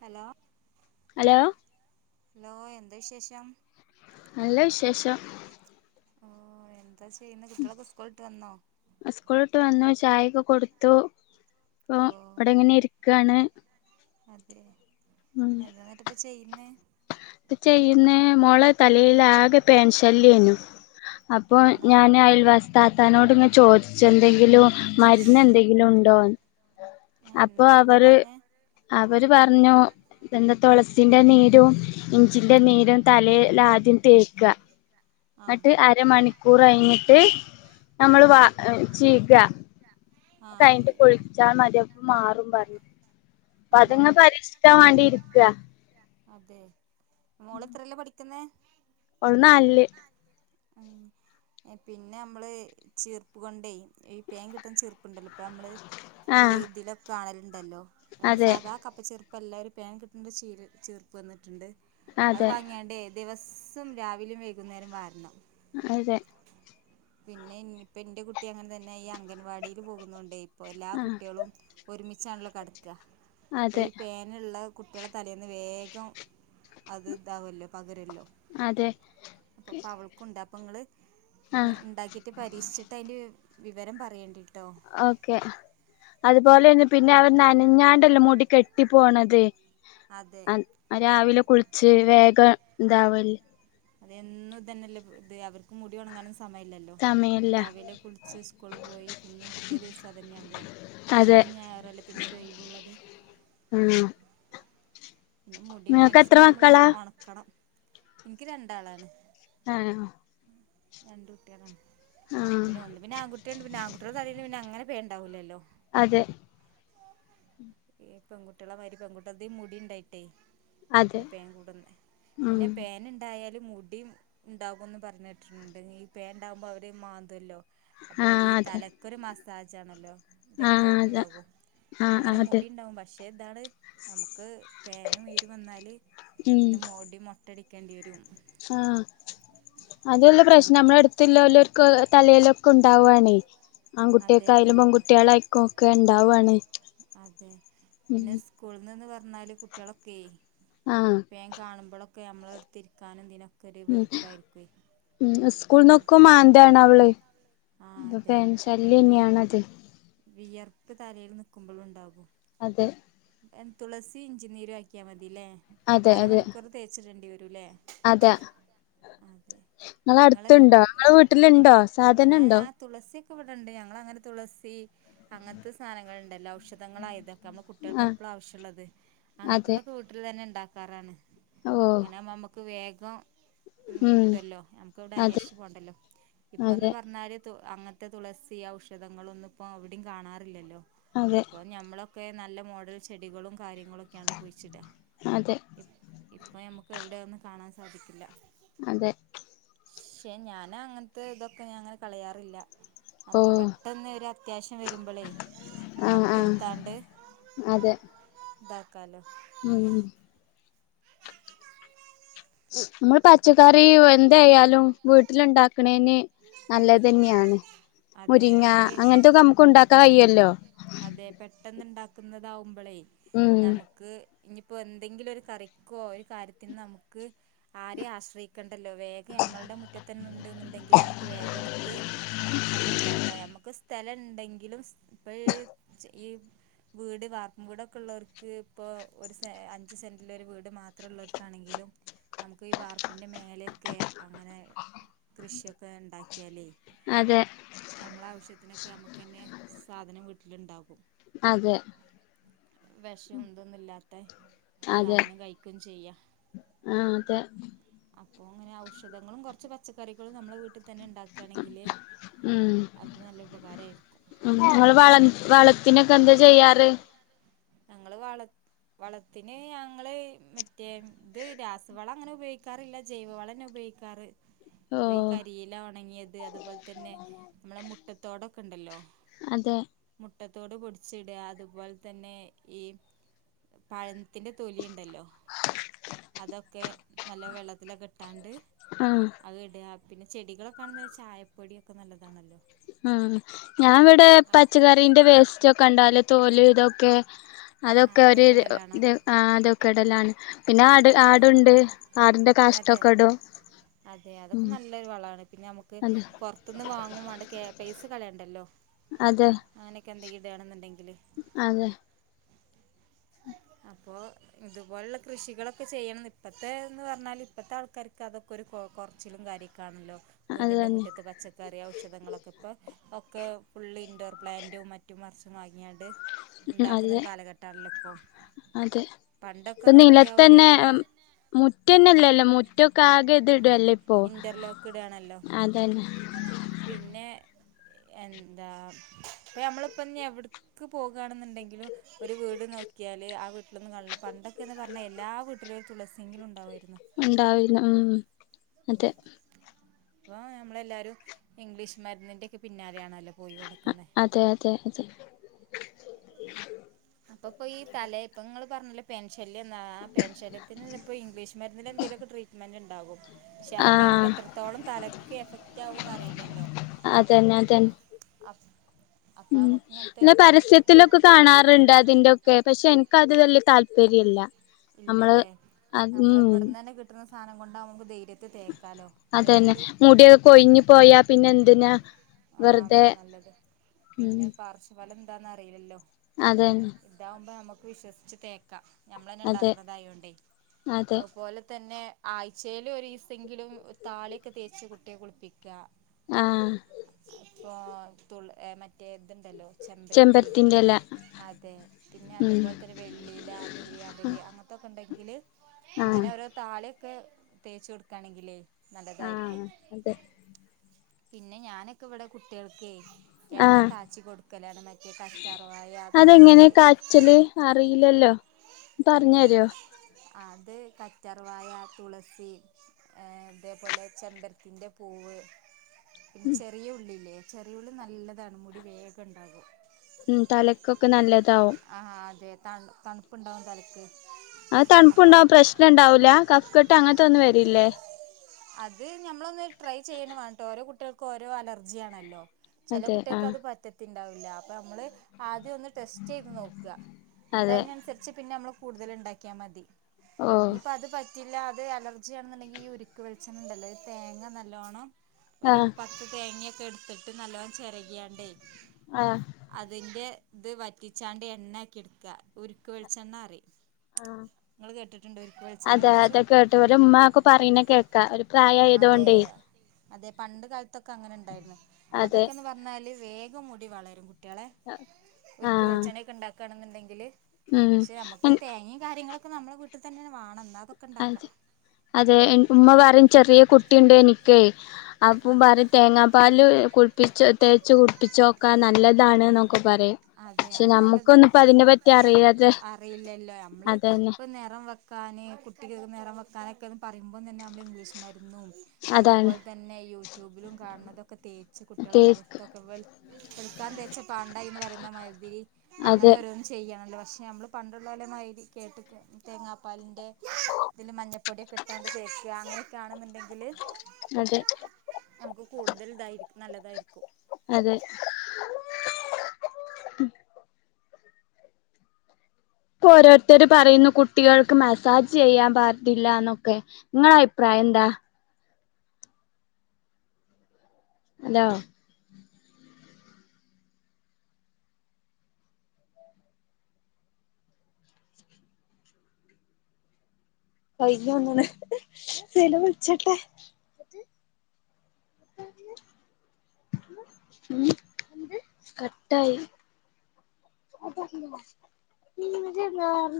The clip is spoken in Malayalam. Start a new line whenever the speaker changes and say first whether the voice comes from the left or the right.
right: ഹലോ
left: ഹലോ
right: ഹലോ എന്താ വിശേഷം?
left: നല്ല വിശേഷം
right: ഓ എന്താ ചെയ്യ്ന്നെ കുട്ട്യേളൊക്കെ സ്കൂളിട്ട് വന്നോ?
left: ചായക്കെ കൊടുത്തു ഇപ്പൊ
right: ഓ
left: ഇവിടെ ങ്ങനെ ഇരിക്കാണ്
right: അതെ
left: ഉം
right: എന്താെന്നിട്ട് പ്പ ചെയ്യ്ന്നേ?
left: ഇപ്പ ചെയ്യുന്നെ മോളെ തലയിൽ ആകെ പേൻ ശല്യനു അപ്പൊ
right: ആണോ
left: ഞാൻ അയൽ വാസിത്താതാനോട് ഇങ്ങന ചോദിച്ച് എന്തെങ്കിലും മരുന്ന് എന്തെങ്കിലും ഉണ്ടോന്ന്
right: ഏ
left: അപ്പൊ
right: എന്നിട്ട് എന്താ
left: അവര്
right: പറഞ്ഞേ
left: അവര് പറഞ്ഞു എന്താ തുളസിന്റെ നീര് ട്ടോ ഇഞ്ചിന്റെ നീരും തലയിലാദ്യം തേക്ക
right: ആ
left: എന്നിട്ട് അരമണിക്കു കൂർ കഴിഞ്ഞിട്ട് നമ്മള് വ ചീക
right: ആ
left: കഴിഞ്ഞിട്ട്
right: അതെ
left: കുളിച്ചാൽ മതി അപ്പ മാറും പറഞ്ഞ് അപ്പ
right: ആണോ
left: അതങ്ങ് പരീക്ഷിക്കാൻ വേണ്ടി ഇരിക്കാ
right: അതെ മോളെത്രല്ലാ പഠിക്കുന്നേ
left: ഓള് നാലില്
right: പിന്നെ നമ്മള് ചീർപ്പ് കൊണ്ടേ ഈ പേൻ കിട്ടുന്ന ചീർപ്പുണ്ടല്ലോ നമ്മള് ഈ
left: ആഹ്
right: ഇതിലൊക്കെ കാണലു ണ്ടല്ലോ നമ്മള്
left: അതെ
right: സാദാ കപ്പ് ചെറു പ്പം എല്ലാവരും പേൻ കിട്ടണ്ട ചീര് ചീർപ്പ് വന്നിട്ടുണ്ട് അത്
left: അതെ
right: വാങ്ങിയാണ്ടേ ദിവസം രാവിലെയും വൈകുന്നേരം വാരണം
left: അതെ
right: പിന്നെ ഇനിപ്പ എന്റെ കുട്ടി അങ്ങനെ തന്നെ ഈ അംഗൻവാടിൽ പോകുന്നോണ്ടെ എല്ലാ
left: ആഹ്
right: കുട്ടികളും ഒരുമിച്ച് ഒരുമിച്ചാണോ കിടത്ത ഇപ്പൊ
left: അതെ
right: ഈ പേനുള്ള കുട്ടികള തലേന്ന് വേഗം അത് ഇതാവല്ലോ പകരല്ലോ
left: അതെ
right: അപ്പപ്പ അവൾക്കുണ്ട് അപ്പൊ ഇങ്ങള്
left: ആഹ്
right: ഉണ്ടാക്കിയിട്ട് പരീക്ഷിച്ചിട്ട് അതിൻ്റെ വിവരം പറയേണ്ടി
left: ഓക്കെ അത് ഇതുപോലെന്നെ പിന്നെ അവർ നനഞ്ഞാണ്ടല്ലോ മുടി കെട്ടി പോണത്
right: അതെ
left: അ രാവിലെ കുളി ച്ചരി വേഗം ഇതാവല്ലേ
right: അതൊന്നും തന്നെല്ലേ ഇത് അവർക്ക് മുടി ഉണങ്ങാൻ സമയമില്ലല്ലോ
left: സമയല്ല
right: രാവിലെ കുളിച്ച് സ്കൂള് പോയി പിന്നേും പിറ്റേ ദിവസം അത് തന്നെയാണല്ലോ
left: അതെ
right: ശനി ഞായറല്ലേ പിന്നെ ഒരു ഒഴുവുള്ളത്
left: ആഹ്
right: പിന്നെ മുടി
left: നിങ്ങൾക്ക് എത്ര
right: മാക്സിമം നമ്മള്
left: മക്കളാ
right: ഉണക്കണം എനിക്ക് രണ്ടാളാണ്
left: ആഹ
right: രണ്ടു കുട്ടികൾ ആണ്
left: ആഹ്
right: പിന്നെ ഒന്നു പിന്നെ ആൺകുട്ടിയായോണ് പിന്നെ ആകുട്ടിടെ തലയിൽപിന്നെ അങ്ങനെ വേണ്ടാവില്ലല്ലോ
left: അതെ
right: പെൺകുട്ടികള മാതിരി പെൺുട്ടിക മുടി ഉണ്ടായിട്ടേ
left: അതെ
right: പേൻ കൂടന്ന പിന്നെ
left: ഉം
right: പേൻ ഉണ്ടായാലും മുടിയും ഉണ്ടാകുമന്ന് പറഞ്ഞിട്ടിട്ടുണ്ട് ഈ പേൻ ഉണ്ട് ആകുമ്പോൾ അവര് മാന്ത്വല്ലോ അപ്പൊ ഈ തലക്കൊരു മാസ താജ ആണല്ലോ
left: ആ, അത ആ, ആ അതെ
right: പക്ഷേ ഇതാണ് നമുക്ക് പേനും, ഈരും വന്നാല് മുടി മൊ പേടിക്കേണ്ടി വരും
left: ആ, അതല്ല
right: ഇപ്പം പേൻ
left: പ്രശ്നം നമ്മടെ അടുത്തുള്ള വല്ലോർക്ക് തലയിലൊക്കെ ഉണ്ടാവുവാണെ
right: അതെ പിൻ
left: ആൺകുട്ടിയക്കായാലും പെൺകുട്ടികളയിക്കും ഒക്കെ ഇണ്ടാവുവാണ്, ഉം
right: മൂന്നാല് കുട്ടികളൊക്കെ
left: ആഹ്
right: പേൻ കാണുമ്പോളൊ ഒക്കെ നമ്മളെടുത്തിരിക്കാനും ഇതിന
left: ഉം,
right: ഉം
left: സ്കൂൾന്നൊക്കെ മാന്ത് വാണ് അവള്,
right: ആ അതെ
left: പേൻ ശല്യം
right: പിന്നെ
left: അല്ലന്നെയണത്
right: വിയർപ്പ് തലയിൽ നിൽക്കുമ്പോൾു ഉണ്ടാകും
left: അതെ
right: തുളസിയും, ഇഞ്ചി നീരും ആക്കിയാൽ മതി [unintelligible] അരമണിക്കൂർ തേച്ചിട്ടുണ്ടി വ
left: അതാ
right: അതെ നിങ്ങളെ
left: നിങ്ങളടുത്തുണ്ടോ, നിങ്ങടെ വീട്ടിലുണ്ടോ അടുത്തുണ്ടോ, സാധനുണ്ടോ
right: ഉണ്ട് ഞങ്ങങ്ങനെ തുളസി അങ്ങനത്തെ സാധനങ്ങളൾ ഉണ്ടല്ലോ ഔഷധങ്ങളായിതൊക്കെ നമ്മ കുട്ടികൾക്ക്
left: ആഹ്
right: എപ്പളും ആവശ്യമുള്ളത്
left: അതെ
right: അങ്ങനത്തെതൊക്കെ വീട്ടിൽ തന്നെ ഉണ്ടാക്കും [unintelligible]
left: ഓ
right: അങ്ങനാവുമ്പം നമ്മക്ക് വേഗം
left: ഉം
right: കിട്ടുമല്ലോ നമുക്ക് ഇവിടെ
left: അതെ
right: അന്വേഷിച്ചു പോണ്ടല്ലോ, ഇപ്പന്ന്
left: അതെ
right: പറഞ്ഞാല് അങ്ങനത്തെ തുളസി, ഔഷധങ്ങളൊന്നും ഇപ്പോ അവിടയും കാണാറില്ലല്ലോ
left: അതെ
right: അപ്പൊ ഞമ്മള ഒക്കെ നല്ല മോഡൽ ചെടികളും കാര്യങ്ങളൊക്കെയാണല്ലോ കുഴിച്ചിട്ടാ
left: അതെ
right: ഇപ്പ നമുക്ക് എവിടെയതൊന്നും കാണാൻ സാധിക്കില്ല
left: അതെ
right: പക്ഷെ ഞാൻ അങ്ങനത്തെ ഇതൊക്കെ ഞാൻ അങ്ങനെ കളയാറില്ല നമുക്ക്
left: ഓ
right: പെട്ടെന്ന് ഒരു അത്യാവശ്യം വരുമ്പളേ
left: ആഹ്
right: നമുക്ക്
left: ആഹ്
right: എടുത്താണ്ട് കനം
left: മ് നമ്മൾ പച്ചക്കറി എന്തായാലും വീട്ടിലുണ്ടാക്കണേന് നല്ലത് തന്നെയാണ്
right: അതെ
left: മുരിങ്ങ
right: നമുക്ക്
left: അങ്ങനത്തൊക്കെ നമുക്ക് ഉണ്ടാക്കാൻ കഴിക്കുമല്ലോ
right: ക്കുന്നതാവുമ്പോളേ നമുക്ക് ഇനിയിപ്പൊ എന്തെങ്കിലും ഒരു കറിക്കോ ഒരു കാര്യത്തിന് നമുക്ക് ആരിം ആശ്രയിക്കണ്ട വേഗം ഞമ്മളുടെ മുറ്റത്ത് തന്നെ ഉണ്ട് എന്നുണ്ടെങ്കിൽ നമുക്ക് വേഗം എടുത്ത് അത്ണ്ടാക്കാം നമുക്ക് സ്ഥലം ഉണ്ടെങ്കിലും ഇപ്പൾഈ ഈ വീട് വാർപ്പും വീടൊക്കെ ഉള്ളവർക്ക് ഇപ്പോൾ ഒരു സെ അഞ്ച് സെന്റിൽ ഒരു വീട് മാത്രം ഉള്ളവർക്കാണെങ്കിലും നമുക്ക് ഈ വാർപ്പിന്റെ മേലൊക്കെ അങ്ങനെ കൃഷിയൊക്കെ ഉണ്ടാക്കിയാല്
left: അതെ
right: നമ്മളെ ആവശ്യത്തിനൊക്കെ നമുക്ക് തന്നെ സാധനം വീട്ടിലുണ്ടകും
left: അതെ
right: വെഷം ഇതൊന്നുല്ലാത്ത
left: അതെ
right: സാധനം കഴിക്കയും ചെയ്യാം
left: ആഹ് അതെ
right: അപ്പോ അങ്ങനെ ഔഷധങ്ങളും കുറച്ച് പച്ചക്കറികളും നമ്മ വീട്ടില് തന്നെ ഉണ്ടാക്കുകയാണെങ്കില്
left: ഉം
right: അത് നല്ല ഉപകാരയിരിക്കും
left: ത്തിനൊക്കെ എന്താ ചെയ്യാറ്
right: ഞങ്ങള് വള വളത്തിന് ഞങ്ങള് മ മറ്റേ ഇത് രാസവള അങ്ങനെ ഉപയോഗിക്കാറില്ല ജൈവ വള നെഉപയോഗിക്കാറ്
left: ഓ
right: ഇപ്പൊ ഈ കരിയില ഉണങ്ങിയത് അതുപോലെ തന്നെ നമ്മളെ മുട്ടത്തോടൊക്കെ ഉണ്ടല്ലോ
left: അതെ
right: മുട്ട ട്ടത്തോട് പൊടിച്ചിടുക അതുപോലെ തന്നെ ഈ പഴ ത്തിന്റെ തൊലി ഉണ്ടല്ലോ അതൊക്കെ നല്ല വെള്ളത്തിലൊക്കെ ഇട്ട് അണ്ട്
left: ആഹ്
right: അതോണ്ട് ഞാൻ [unintelligible] പിന്നെ ചെടികളൊക്കാണെന്ന് ചായപ്പൊടിയൊക്കെ നല്ലതാണല്ലോ
left: ആ ഞാൻ ഇവിടെ പച്ചക്കറീന്റെ വേസ്റ്റ് ഒക്കെ ഉണ്ടാല് തോല് ഇതൊക്കെ
right: ആ
left: അതൊക്കെ ഒരു
right: ഇടലാണോ
left: ഇ ആ അതൊക്കെ ഇടലാണ് പിന്നെ ആട്
right: അതെ
left: ആടുണ്ട് ആടിന്റെ
right: അതെ
left: കാഷ്ടൊക്കെ ഇടും
right: അതെ അതൊക്കെ
left: മ്
right: നല്ലൊരു വളമാണ് പിന്നെ നമ്മുക്ക് പൊറത്തുന്ന് വാങ്ങും വാണ്ട കേ പൈസ കളയണ്ടല്ലോ
left: അതെ
right: അങ്ങനെ എന്ത് ഇതാണ്ന്ന്ണ്ടെങ്കി
left: അതെ
right: അപ്പൊ ഇതുപോലള്ള കൃഷികളൊക്കെ ചെയ്യണം ഇപ്പത്തെ എന്ന് പറഞ്ഞാൽ ഇപ്പത്തെ ആൾക്കാർക്ക് അതൊക്കെ ഒരു കൊറ കൊറച്ചിലും കാര്യക്ക്യ കാണല്ലോ
left: അത്
right: വീടിൻന്റെ
left: തന്നെ
right: മുറ്റത്ത് പച്ചക്കറി ഔഷധങ്ങളൊക്കെ ഇപ്പോൾ ഒക്കെ ഫുള്ള് ഇൻഡോർ പ്ലാന്ൻറും മറ്റുംമർച്ചും ന്നായ് ന്നീട്
left: ഉം അതെ
right: ഉണ്ടാക്കുന്നൊരു കാലഘട്ടാണല്ലോ ഇപ്പോ
left: അതെ ഇപ്പൊ നിലത്തന്നെ
right: എല്ലാ
left: മുറ്റന്നെല്ലല്ലോ മുറ്റൊക്കെ ആകെ ഇതിട്ട് ടല്ലേ ഇപ്പോ
right: ഇൻ്റർലോക്ക് ഇടുകയാണല്ലോ
left: അതന്നെ
right: പിന്നെ എന്താ ഇപ്പനമ്മളിപ്പം എവിട്ക്ക് പോകാണ്ന്ന്ണ്ടെങ്കിലും ഒരു വീട് നോക്കിയാല് ആ വീട്ടിലൊന്നും കാണില്ല പണ്ടൊക്കെയന്ന് പറഞ്ഞാൽ എല്ലാ വീട്ടിലും തുളസിയെങ്കിലും ഉണ്ടാവുമായിരുന്നു.
left: ഉണ്ടാവില്ല ആഹ് അതെ
right: ഇപ്പൊ നമ്മളെല്ലാരും ഇംഗ്ലീഷ് മരുന്നിന്റെയൊക്കെ പിന്നാലെയാണല്ലോ പോയികൊടുക്കുന്നെ
left: അതെ അതെ അതെ
right: അപ്പൊപ്പയീ തലയിപ്പങ്ങൾ പറഞ്ഞിലെ പേൻ ശ ല്യം ന്ന ആ പേൻ ശല്യത്തിന്പ്പൊ ഇംഗ്ലീഷ് മരുന്നില് എന്തേലുമൊക്കെ ട്രീറ്റ്മെന്റ് ണ്ടാകും പക്ഷെ അതൊക്കെ നമുക്ക്
left: ആഹ്
right: എത്രത്തോളം തലക്ക് എഫക്റ്റാവു ന്നെ റിയില്ലല്ലോ
left: അതന്നെ അതന്നെ
right: അപ്
left: ഉം അല്ല പരസ്യത്തിലൊക്കെ കാണാറുണ്ട് അതിന്റോക്കെ പക്ഷെ എനിക്കതില് വലിയ താല്പര്യ ശരിയല്ല തെ
right: ഇല്ലലേ നമ്മളവ്ടന്നന്നെ കിട്ട്ണസ് സാനം കൊണ്ടാവുമ്പ ധൈര്യ ക്ക് തേക്കാലോ ഏത്
left: അതന്നെ
right: അതായത്
left: മുടിയൊക്കെ കൊഴിഞ്ഞു
right: മുടിയൊക്കെ
left: പോയാ
right: കൊയ്ഞ്
left: പിന്നെ
right: പോയ
left: എന്തിനാ
right: പിന്നെ എന്തിനാ ആ
left: വെറുതെ
right: അതെ നല്ലത് പിന്നെ പാർശ്വഫലം ന്താന്നറിയില്ലല്ലോ
left: അതെന്നെ
right: വിശ്വസിച്ച് തേക്ക ഞമ്മളെന്നെണ്ടാക് കണ തായോണ്ടെ
left: അതെ
right: അതുപോലെ തന്നെ ആഴ്ചയില് ഒരീസെങ്കിലും താളിയൊക്കെ തേച്ച് കുട്ടിയെ കുളിപ്പിക്ക
left: ആ
right: ഇപ്പൊ തുൾഏ മറ്റേത്ണ്ടല്ലോ ചെമ്പരത്തി
left: ചെമ്പരത്തിന്റെല
right: അതെ പിന്നെ
left: ഉം
right: അതുപോലെ തന്നെ വെള്ളിയില നീലിയാമ്പരി അങ്ങന ണ്ടെങ്കില് അങ്ങനെ
left: ആഹ്
right: ഒരോ താളി ക്കെ തേച്ച് കൊടുക്കാണെങ്കിലേ
left: ആ
right: നല്ലതായിരിക്കും
left: അതെ
right: പിന്നെ ഞാനൊക്കെ ഇവിടെ കുട്ടികൾക്കെയ് എണ്ണ
left: ആഹ്
right: കാച്ചി കൊടുക്കലാണ് മറ്റേ കറ്റാ ർവായ
left: അതെങ്ങനെ
right: തുളസി അതെ
left: പറഞ്ഞേരോ
right: അത് കറ്റർവായ തുളസി ഏ തേപോലെ ചെമ്പരത്തിന്റെ പൂവ് പിന്നെ ചെറിയ ഉള്ളില്ലേ ചെറിയ ഉള്ളി നല്ലതാണ് മുടി വേഗം ഉണ്ടാകും
left: ഉം തലക്കൊക്കെ നല്ലത്
right: അ ആ അതെ താണ്ട് തണുപ്പുണ്ടാകും തലക്ക്
left: അഹ് തണുപ്പുണ്ടാവും പ്രശ്നം ഉണ്ടാവൂല കഫ്കെട്ട് അങ്ങന [unintelligible] വരില്ലേ
right: അത് നമ്മളൊന്ന് ട്രൈ ചെയ്യണം കേട്ടോ ഓരോ കുട്ടികൾക്കും ഓരോ അലർജി ആണല്ലോ ചില
left: അതെ
right: കുട്ടികൾക്ക്
left: ആഹ്
right: അത് പറ്റത്തില്ല ഉണ്ടാവില്ല അപ്പ നമ്മള് ആ ടെസ്റ്റ് ചെയ്ത് നോക്കുക എന്നിട്ട്
left: അതെ
right: അതിനനുസരിച്ച് പിന്നെ നമ്മള് - കൂടുതൽ ഉണ്ടാക്കിയാൽ മതി
left: ഓഹ്
right: ഇനിപ്പ അത് പ- പറ്റില്ല അത് അലർജിയാണെന്നുണ്ടെിൽ ഈ ഒരു- ക്ക് വളിച്ചെന്നുണ്ടല്ലോത് തേങ്ങ നല്ലവണ്ണം ഒരു
left: ആഹ്
right: പത്ത് തേങ്ങയും എടുത്തിട്ട് നല്ലോണം ചിരാകിയണ്ടേ
left: ആഹ്
right: അതിന്റെ- ഇത് വറ്റിച്ചാണ്ട് എണ്ണയാക്കി എടുക്ക ഉരുക്ക് വെളിച്ചെണ്ണ പറയും
left: ആ
right: വെളിച്ചെണ്ണയെ
left: അതെ അതു
right: കുറിച്ച്
left: കേട്ടു ഒരു ഉമ്മാ ഒക്കെ പറയുന്ന കേൾക്കാ ഒരു
right: അതെ
left: പ്രായായതുകൊണ്ടേ-
right: അതെ പണ്ട് കാലത്ത്- ഒക്കെ അങ്ങനെ ഉണ്ടായിരുന്നു
left: അതെ
right: അതൊക്കെന്ന് പറഞ്ഞാല്- വേഗം മുടി വളരും- കുട്ടളെ ഉര്ക്ക്
left: ആഹ്
right: വെള്ളിച്ചെണ്ണക്കെ ഉണ്ടാക്ക ആണെന്നുണ്ടെങ്കില്- ക്ഷെ നമ്മുക്ക്
left: ഉം
right: തേങ്ങയും കാര്യങ്ങള് നമ്മുടെ വീട്ടി തന്നെ ഇത് വാണം എന്ന-
left: അതെ അതെ- എൻറ്റുഉമ്മ പറയും ചെറിയ കുട്ടിണ്ട്ന്ക്കേ അപ്പൊ
right: അതെ
left: പറും തേങ്ങാപ്പാല് കുളിപ്പിച്ചു തേച്ച് കുപ്പിച്ചോക്കാ നല്ലതാണ്ന്നൊക്കെ പറയും
right: അതെ
left: പക്ഷെ
right: അത് നല്ലതാ
left: നമ്മക്കൊന്നും ഇപ്പോ അതിനെ പറ്റി അറിയതെ
right: അറിയില്ലല്ലോ നമ്മള്
left: അതന്നെ-
right: [inaudible] അതുപോലെതന്നെ അവിടെ ഇംഗ്ലീഷ് മരുന്ദും-
left: അതാണ്
right: അതേപോലെ തന്നെയാ യൂട്യൂബിലും കാണുന്ന- തേച്ചു കുട്ടികളെ
left: തേക്ക്
right: മുഖത്തൊക്കെ വെളി- വെളുക്കാൻ തേച്ചത്- പാണ്ടായി എന്ന് പറയുന്ന മാതിരി അങ്ങനെ
left: അതെ
right: ഓരോന്ന്ചെയ്യ [inaudible] ക്ഷേ നമ്മള് പണ്ടുള്ളോലമാതിരി കേട്ട്ക്കാ തേങ്ങാപാലിന്റെ തില് മഞ്ഞപ്പൊടി ഒക്കെട്ട് ക്കാണ്ട് തേക്കാ അങ്ങനൊക്കെ ആണന്ന്ണ്ടങ്കി ങ്കില്
left: അതെ
right: ഞമ്മക്ക് കൂടുതൽതായിരിക്കും നല്ലതായിരിക്കും
left: അതെ ഇപ്പൊ ഓരോരുത്തര്പറയുന്നു കുട്ടികൾക്ക് മസാജ് ചെയ്യാൻ പാടില്ലാന്നൊക്കെ ങ്ങളഭിപ്രായം എന്താ അതാ [unintelligible] കട്ടായി